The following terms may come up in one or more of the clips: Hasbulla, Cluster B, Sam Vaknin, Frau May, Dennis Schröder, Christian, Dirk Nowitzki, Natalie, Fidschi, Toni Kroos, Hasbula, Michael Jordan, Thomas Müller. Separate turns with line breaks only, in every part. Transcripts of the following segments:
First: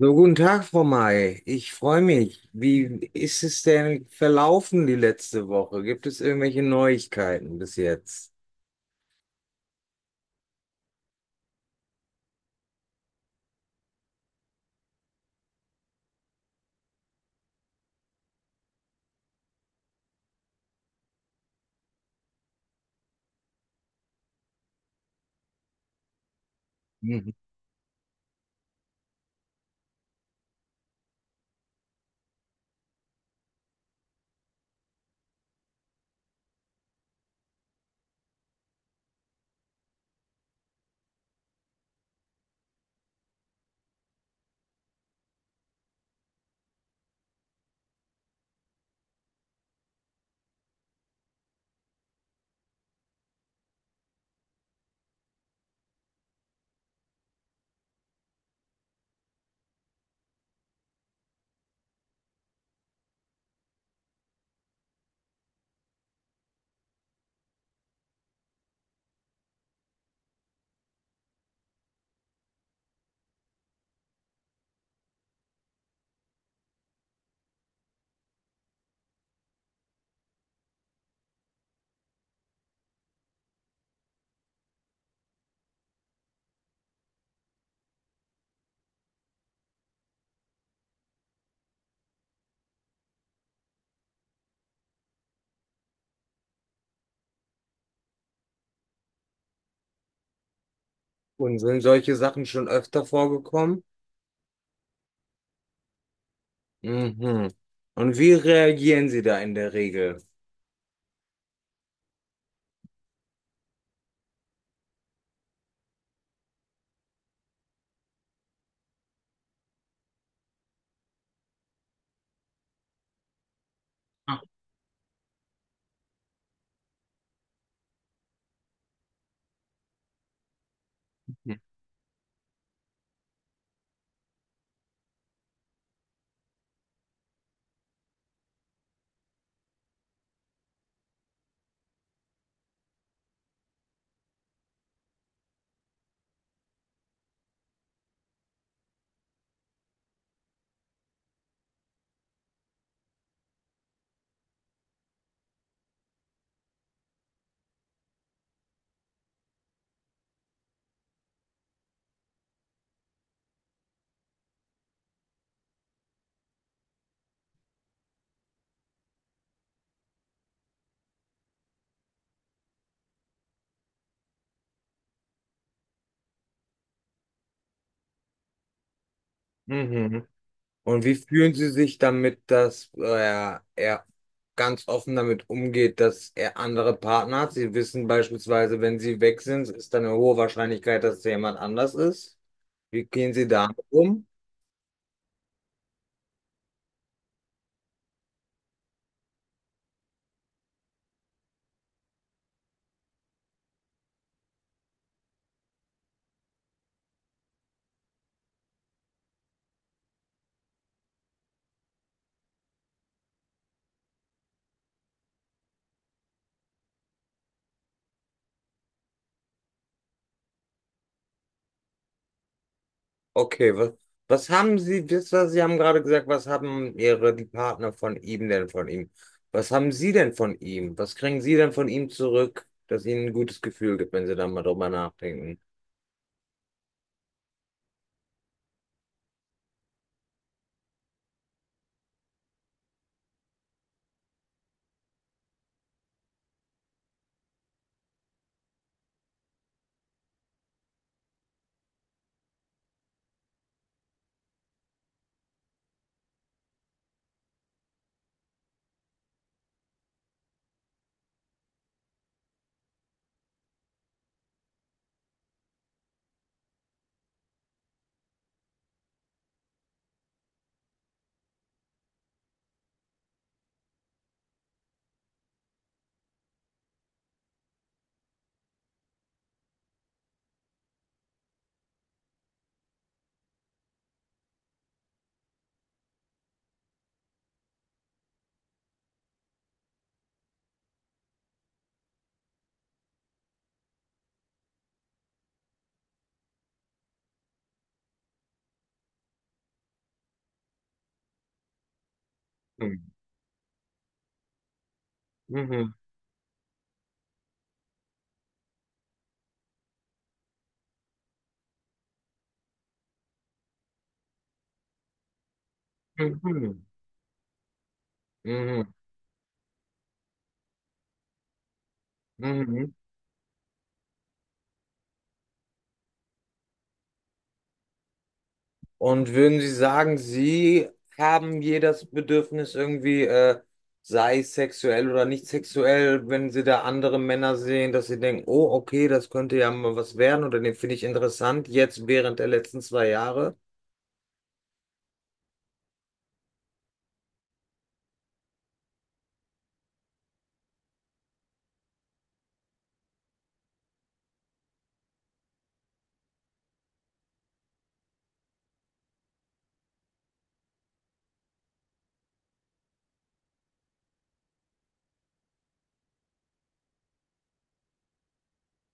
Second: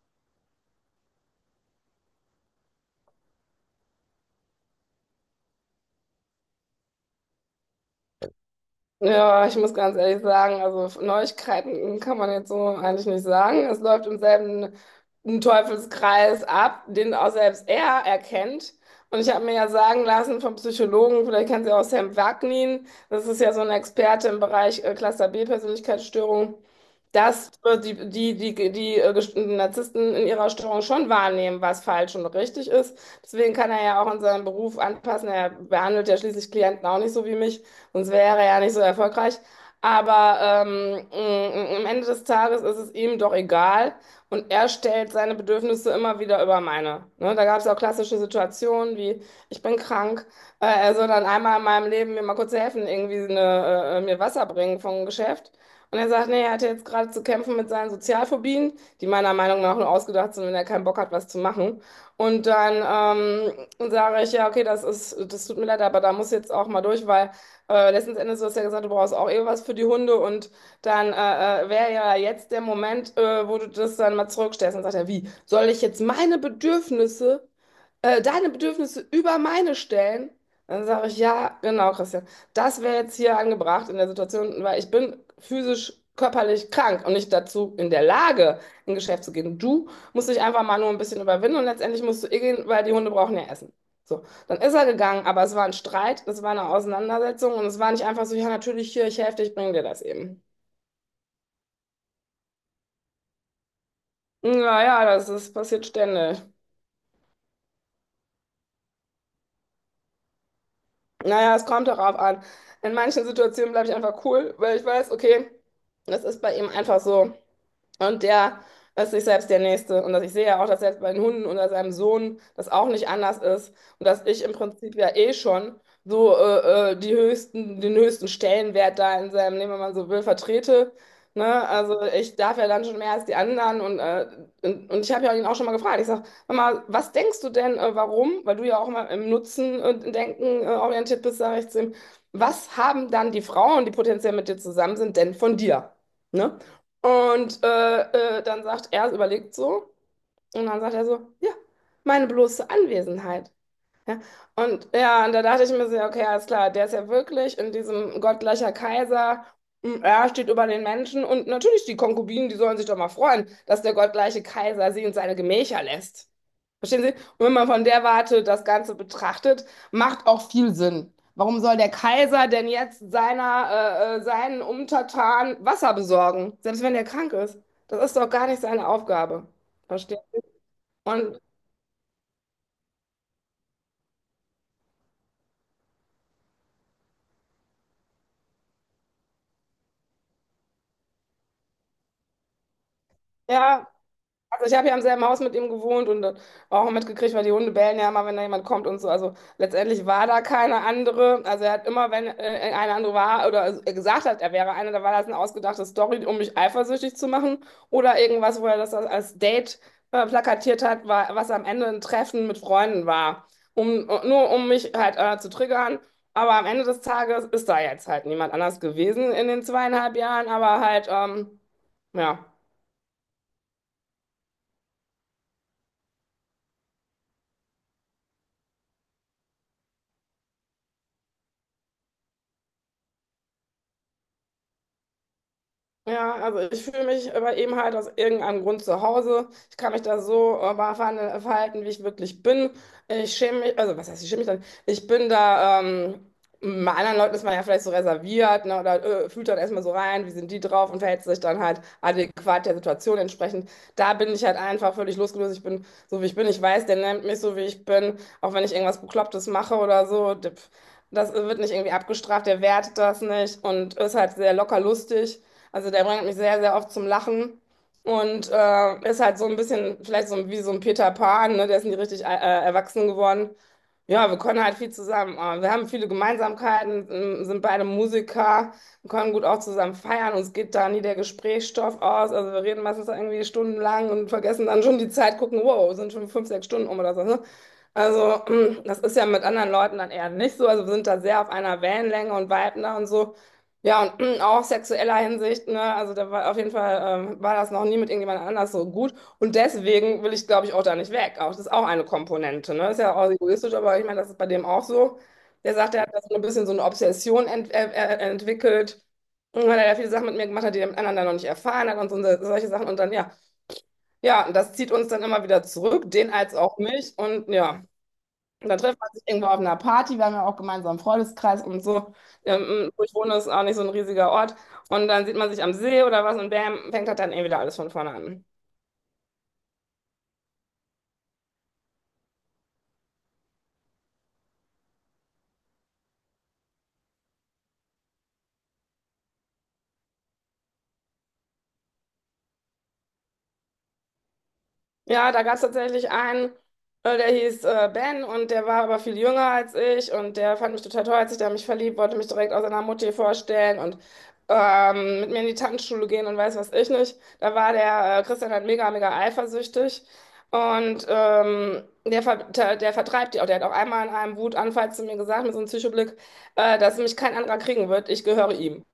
So, guten Tag, Frau May. Ich freue mich. Wie ist es denn verlaufen die letzte Woche? Gibt es irgendwelche Neuigkeiten bis jetzt?
Ja, ich muss ganz ehrlich sagen, also Neuigkeiten kann man jetzt so eigentlich nicht sagen. Es läuft im selben Teufelskreis ab, den auch selbst er erkennt. Und ich habe mir ja sagen lassen vom Psychologen, vielleicht kennen Sie auch Sam Vaknin, das ist ja so ein Experte im Bereich Cluster B Persönlichkeitsstörung,
Mhm.
dass die Narzissten in ihrer Störung schon wahrnehmen, was falsch und richtig ist. Deswegen kann er ja auch in seinem Beruf anpassen. Er behandelt ja schließlich Klienten auch nicht so wie mich, sonst wäre er ja nicht so erfolgreich. Aber am Ende des Tages ist es ihm doch egal und er stellt seine Bedürfnisse immer wieder über meine. Ne? Da gab es auch klassische Situationen wie, ich bin krank, er soll dann einmal in meinem Leben mir mal kurz helfen, irgendwie eine, mir Wasser bringen vom Geschäft. Und er sagt, nee, er hatte jetzt gerade zu kämpfen mit seinen Sozialphobien, die meiner Meinung nach nur ausgedacht sind, wenn er keinen Bock hat, was zu machen. Und dann sage ich, ja, okay, das ist, das tut mir leid, aber da muss ich jetzt auch mal durch, weil letzten Endes, du hast ja gesagt, du brauchst auch eh was für die Hunde und dann wäre ja jetzt der Moment, wo du das dann mal zurückstellst. Und sagt er, wie, soll ich jetzt meine Bedürfnisse deine Bedürfnisse über meine stellen, dann sage ich, ja, genau, Christian, das wäre jetzt hier angebracht in der Situation, weil ich bin physisch, körperlich krank und nicht dazu in der Lage, in Geschäft zu gehen. Du musst dich einfach mal nur ein bisschen überwinden und letztendlich musst du eh gehen, weil die Hunde brauchen ja Essen. So, dann ist er gegangen, aber es war ein Streit, es war eine Auseinandersetzung und es war nicht einfach so, ja, natürlich hier, ich helfe dir, ich bringe dir das eben.
Und sind solche Sachen schon öfter vorgekommen?
Naja, das ist, passiert ständig.
Mhm. Und wie reagieren Sie da in der Regel?
Naja, es kommt darauf an. In manchen Situationen bleibe ich einfach cool, weil ich weiß, okay, das ist bei ihm einfach so. Und der ist sich selbst der Nächste. Und dass ich sehe ja auch, dass selbst bei den Hunden oder seinem Sohn das auch nicht anders ist. Und dass ich im Prinzip ja eh schon so die höchsten, den höchsten Stellenwert da in seinem Leben, wenn man so will, vertrete. Ne? Also ich darf ja dann schon mehr als die anderen. Und ich habe ja ihn auch schon mal gefragt. Ich sage, Mama, was denkst du denn, warum? Weil du ja auch immer im Nutzen und Denken orientiert bist, sage ich zu ihm. Was haben dann die Frauen, die potenziell mit dir zusammen sind, denn von dir? Ne? Und dann sagt er, überlegt so, und dann sagt er so, ja, meine bloße Anwesenheit. Ja. Und ja, und da dachte ich mir so, ja, okay, alles klar, der ist ja wirklich in diesem gottgleicher Kaiser, er steht über den Menschen und natürlich die Konkubinen, die sollen sich doch mal freuen, dass der gottgleiche Kaiser sie in seine Gemächer lässt. Verstehen Sie? Und wenn man von der Warte das Ganze betrachtet, macht auch viel Sinn. Warum soll der Kaiser denn jetzt seiner, seinen Untertanen Wasser besorgen, selbst wenn er krank ist? Das ist doch gar nicht seine Aufgabe. Verstehen?
Mhm. Und wie
Und
fühlen Sie sich damit, dass er ganz offen damit umgeht, dass er andere Partner hat? Sie wissen beispielsweise, wenn Sie weg sind, ist dann eine hohe Wahrscheinlichkeit, dass es jemand anders ist. Wie gehen Sie damit
ja,
um?
also ich habe ja im selben Haus mit ihm gewohnt und auch mitgekriegt, weil die Hunde bellen ja immer, wenn da jemand kommt und so. Also letztendlich war da keine andere. Also er hat immer, wenn eine andere war oder gesagt hat, er wäre eine, da war das eine ausgedachte Story, um mich eifersüchtig zu machen oder irgendwas, wo er das als Date plakatiert hat, war, was am Ende ein Treffen mit Freunden war, um nur um mich halt zu triggern. Aber am Ende des Tages ist da jetzt halt niemand anders gewesen in den zweieinhalb Jahren, aber halt ja.
Okay, was haben Sie, Sie haben gerade gesagt, was haben die Partner von ihm denn von ihm? Was haben Sie denn von ihm? Was kriegen Sie denn von ihm zurück, das Ihnen ein gutes Gefühl gibt, wenn Sie da mal drüber nachdenken?
Ja, also ich fühle mich aber eben halt aus irgendeinem Grund zu Hause. Ich kann mich da so verhalten, wie ich wirklich bin. Ich schäme mich, also was heißt, ich schäme mich dann? Ich bin da, bei anderen Leuten ist man ja vielleicht so reserviert, ne, oder fühlt dann erstmal so rein, wie sind die drauf und verhält sich dann halt adäquat der Situation entsprechend. Da bin ich halt einfach völlig losgelöst. Ich bin so, wie ich bin. Ich weiß, der nennt mich so, wie ich bin. Auch wenn ich irgendwas Beklopptes mache oder so, das wird nicht irgendwie abgestraft, der wertet das nicht und ist halt sehr locker lustig. Also der bringt mich sehr, sehr oft zum Lachen und ist halt so ein bisschen, vielleicht so wie so ein Peter Pan, ne? Der ist nie richtig erwachsen geworden. Ja, wir können halt viel zusammen. Wir haben viele Gemeinsamkeiten, sind beide Musiker, wir können gut auch zusammen feiern. Uns geht da nie der Gesprächsstoff aus. Also wir reden meistens irgendwie stundenlang und vergessen dann schon die Zeit, gucken, wow, sind schon fünf, sechs Stunden um oder so. Ne? Also das ist ja mit anderen Leuten dann eher nicht so. Also wir sind da sehr auf einer Wellenlänge und viben da und so. Ja, und auch sexueller Hinsicht, ne? Also da war auf jeden Fall, war das noch nie mit irgendjemand anders so gut. Und deswegen will ich, glaube ich, auch da nicht weg. Auch das ist auch eine Komponente, ne? Ist
Mhm.
ja auch egoistisch, aber ich meine, das ist bei dem auch so. Der
Mhm.
sagt, er hat das so ein bisschen so eine Obsession entwickelt. Und weil er ja viele Sachen mit mir gemacht hat, die der mit anderen dann noch nicht erfahren hat und so, solche Sachen. Und dann, ja, ja, und das zieht uns dann immer wieder zurück, den als auch
Mhm.
mich. Und ja. Und dann
Mhm.
trifft man sich irgendwo auf einer Party, wir haben ja auch gemeinsam einen Freundeskreis und so.
Mhm.
Wo ich wohne, ist auch nicht so ein riesiger Ort. Und dann sieht man sich am See oder was und bam, fängt das dann eh wieder alles von vorne an.
Und würden Sie sagen, Sie haben jedes Bedürfnis irgendwie, sei es sexuell oder nicht sexuell, wenn Sie da andere Männer sehen, dass Sie denken, oh, okay, das könnte ja mal was werden oder den finde ich interessant, jetzt während der letzten zwei Jahre?
Ja, da gab es tatsächlich einen, der hieß Ben und der war aber viel jünger als ich und der fand mich total toll, hat sich da in mich verliebt, wollte mich direkt aus seiner Mutti vorstellen und mit mir in die Tanzschule gehen und weiß was ich nicht. Da war der Christian halt mega, mega eifersüchtig und der vertreibt die auch. Der hat auch einmal in einem Wutanfall zu mir gesagt, mit so einem Psychoblick, dass mich kein anderer kriegen wird, ich gehöre ihm.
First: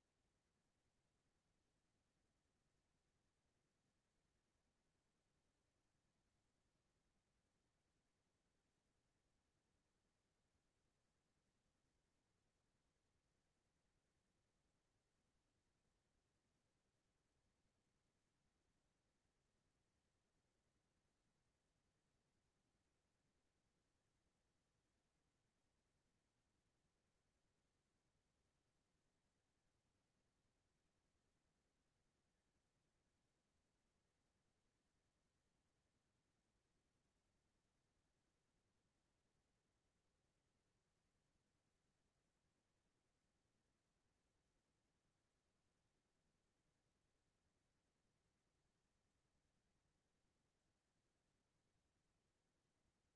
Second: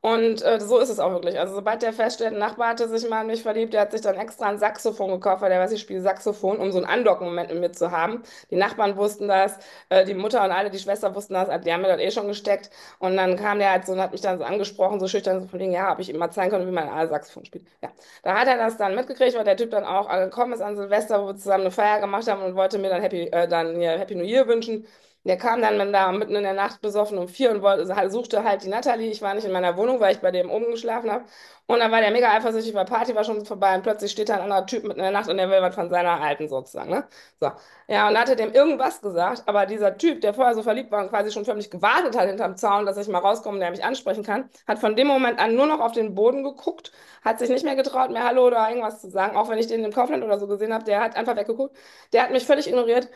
Und so ist es auch wirklich. Also sobald der feststellt, ein Nachbar hatte sich mal in mich verliebt, der hat sich dann extra ein Saxophon gekauft, weil der weiß, ich spiele Saxophon, um so einen Andocken-Moment mit mir zu haben. Die Nachbarn wussten das, die Mutter und alle, die Schwester wussten das, die haben mir das eh schon gesteckt. Und dann kam der halt so und hat mich dann so angesprochen, so schüchtern, so von wegen, ja, ob ich ihm mal zeigen konnte, wie man ein Saxophon spielt. Ja, da hat er das dann mitgekriegt, weil der Typ dann auch angekommen ist an Silvester, wo wir zusammen eine Feier gemacht haben und wollte mir dann dann ja Happy New Year wünschen. Der kam dann mit- da mitten in der Nacht besoffen um vier und suchte halt die Natalie. Ich war nicht in meiner Wohnung, weil ich bei dem oben geschlafen habe. Und dann war der mega eifersüchtig, weil Party war schon vorbei und plötzlich steht da ein anderer Typ mitten in der Nacht und der will was von seiner Alten sozusagen, ne? So. Ja, und hatte dem irgendwas gesagt, aber dieser Typ, der vorher so verliebt war und quasi schon förmlich gewartet hat hinterm Zaun, dass ich mal rauskomme und der mich ansprechen kann, hat von dem Moment an nur noch auf den Boden geguckt, hat sich nicht mehr getraut, mir Hallo oder irgendwas zu sagen, auch wenn ich den im Kaufland oder so gesehen habe, der hat einfach weggeguckt. Der hat mich völlig ignoriert.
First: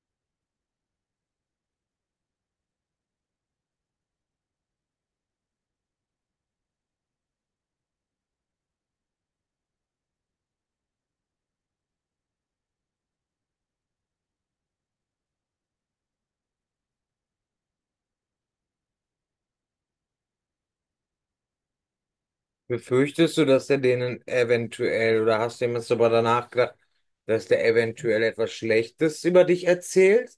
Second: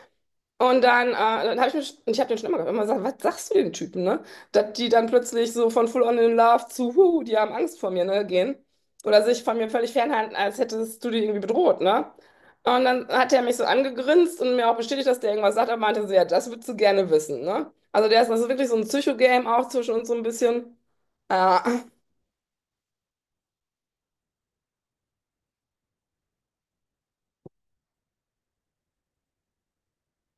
Und dann, dann habe ich mich, und ich habe den schon immer gehabt, immer gesagt, was sagst du den Typen, ne? Dass die dann plötzlich so von Full on in Love zu, huh, die haben Angst vor mir, ne, gehen. Oder sich von mir völlig fernhalten, als hättest du die irgendwie bedroht, ne? Und dann hat er mich so angegrinst und mir auch bestätigt, dass der irgendwas sagt, aber meinte so, ja, das würdest du gerne wissen, ne? Also der ist, das ist wirklich so ein Psycho-Game auch zwischen uns so ein bisschen. Ja.
Befürchtest du, dass der denen eventuell oder hast du ihm jetzt aber danach gedacht, dass der eventuell etwas Schlechtes über dich erzählt?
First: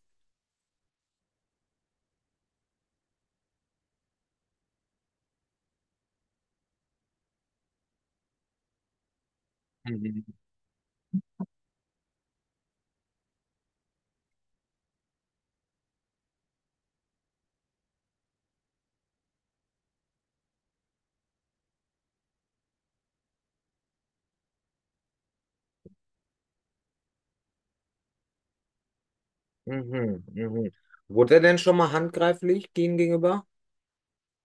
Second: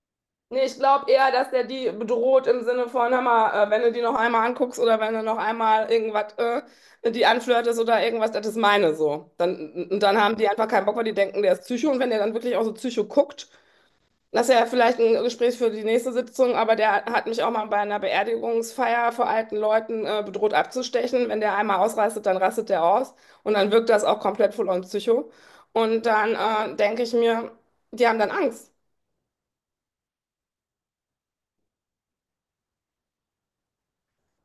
Nee, ich glaube eher, dass der die bedroht im Sinne von, hör mal, wenn du die noch einmal anguckst oder wenn du noch einmal irgendwas die anflirtest oder irgendwas, das ist meine so. Dann
Mhm.
haben die einfach keinen Bock, weil die denken, der ist Psycho. Und wenn der dann wirklich auch so Psycho guckt, das ist ja vielleicht ein Gespräch für die nächste Sitzung, aber der hat mich auch mal bei einer Beerdigungsfeier vor alten Leuten bedroht abzustechen. Wenn der einmal ausrastet, dann rastet der aus. Und dann wirkt das auch komplett voll on Psycho. Und dann denke ich mir, die haben dann Angst.
Mhm, mhm. Wurde er denn schon mal handgreiflich gegen gegenüber?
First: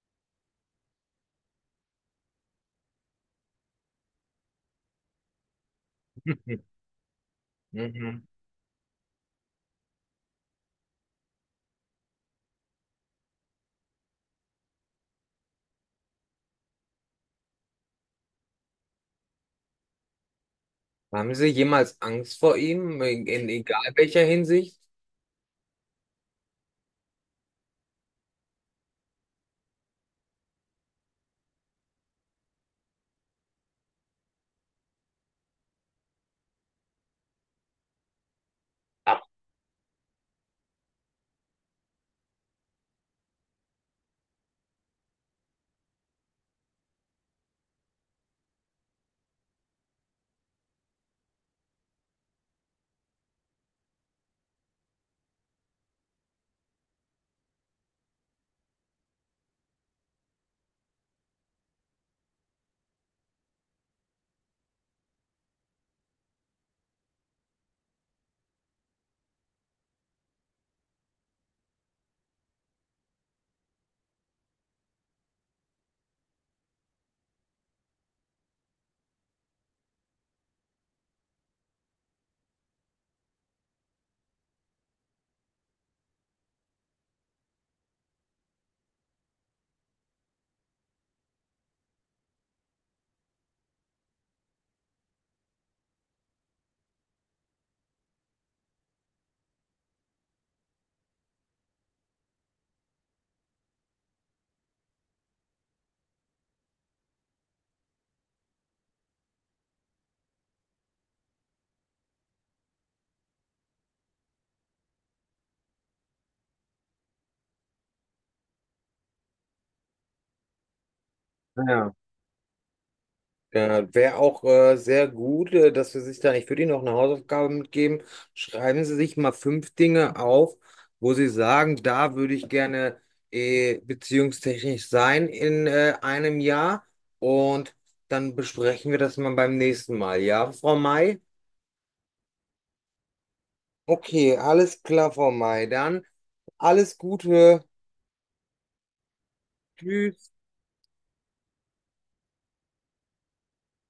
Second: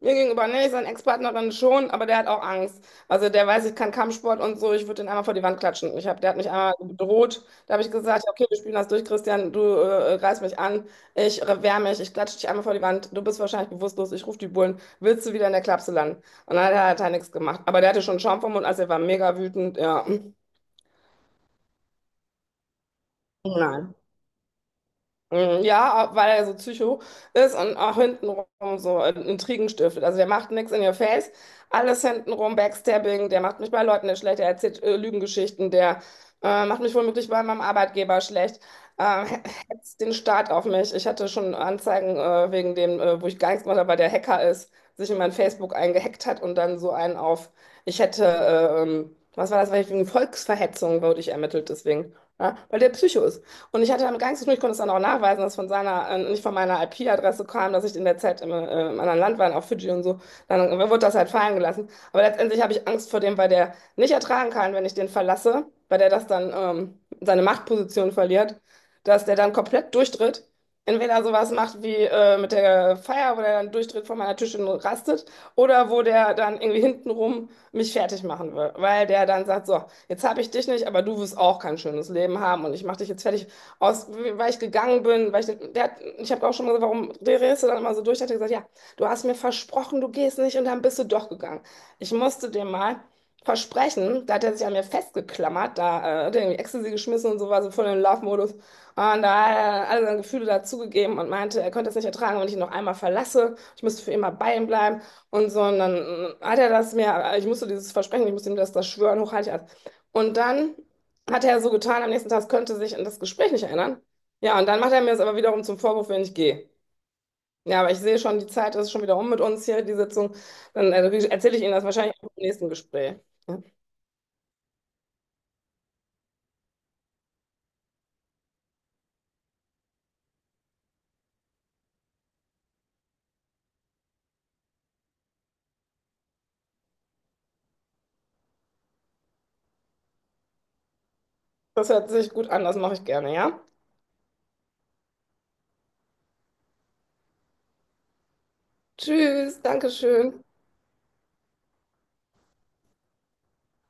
Mir gegenüber nicht, seine Ex-Partnerin schon, aber der hat auch Angst. Also der weiß, ich kann Kampfsport und so, ich würde den einmal vor die Wand klatschen. Ich hab, der hat mich einmal bedroht. Da habe ich gesagt,
Mhm.
ja, okay, wir spielen das durch, Christian, du greifst mich an, ich wehr mich, ich klatsche dich einmal vor die Wand, du bist wahrscheinlich bewusstlos, ich rufe die Bullen, willst du wieder in der Klapse landen? Und dann hat er halt nichts gemacht. Aber der hatte schon Schaum vom Mund, also er war mega wütend, ja.
Haben Sie jemals Angst vor ihm, in egal
Nein.
welcher Hinsicht?
Mhm. Ja, weil er so Psycho ist und auch hintenrum so Intrigen stiftet. Also der macht nichts in your face, alles hintenrum, Backstabbing, der macht mich bei Leuten nicht schlecht, der erzählt Lügengeschichten, der macht mich womöglich bei meinem Arbeitgeber schlecht,
Ach,
äh, he- hetzt den Staat auf mich. Ich hatte schon Anzeigen wegen dem, wo ich gar nichts gemacht habe, weil der Hacker ist, sich in mein Facebook eingehackt hat und dann so einen auf, ich hätte, was war das, weil ich wegen Volksverhetzung wurde ich ermittelt deswegen, ja, weil der Psycho ist. Und ich hatte damit gar nichts zu tun. Ich konnte es dann auch nachweisen, dass von seiner, nicht von meiner IP-Adresse kam, dass ich in der Zeit im, im anderen Land war, auf Fidschi und so. Dann wurde das halt fallen gelassen. Aber letztendlich habe ich Angst vor dem, weil der nicht ertragen kann, wenn ich den verlasse, weil der das dann seine Machtposition verliert, dass der dann komplett durchdreht. Entweder sowas macht wie mit der Feier, wo der dann durchdreht vor meiner Tür und rastet, oder wo der dann irgendwie hintenrum mich fertig machen will, weil der dann sagt, so, jetzt habe ich dich nicht, aber du wirst auch kein schönes Leben haben und ich mache dich jetzt fertig, aus, weil ich gegangen bin, weil ich, der hat, ich habe auch schon mal gesagt, warum drehst du dann immer so durch? Hat er gesagt, ja, du hast mir versprochen, du gehst nicht und dann bist du doch gegangen. Ich musste dem mal versprechen, da hat er sich an mir festgeklammert, da hat er irgendwie Ecstasy geschmissen und so war so voll in Love-Modus. Und da hat er alle seine Gefühle dazugegeben und meinte, er könnte es nicht ertragen, wenn ich ihn noch einmal verlasse. Ich müsste für immer bei ihm bleiben und so. Und dann hat er das mir, ich musste dieses Versprechen, ich musste ihm das, das schwören, hochheilig. Und dann hat er so getan am nächsten Tag, es könnte sich an das Gespräch nicht erinnern. Ja, und dann macht er mir das aber wiederum zum Vorwurf, wenn ich gehe. Ja, aber ich sehe schon, die Zeit ist schon wieder um mit uns hier, die Sitzung. Dann erzähle ich Ihnen das
ja.
wahrscheinlich auch im nächsten Gespräch. Ja.
Wäre auch sehr gut, dass wir sich da, ich würde Ihnen noch eine Hausaufgabe mitgeben. Schreiben Sie sich mal 5 Dinge auf, wo Sie sagen, da würde ich gerne beziehungstechnisch sein in einem Jahr. Und dann besprechen wir das mal beim nächsten Mal. Ja, Frau May?
Das hört sich gut an, das mache ich gerne, ja?
Okay, alles klar, Frau May. Dann alles Gute.
Tschüss,
Tschüss.
Dankeschön.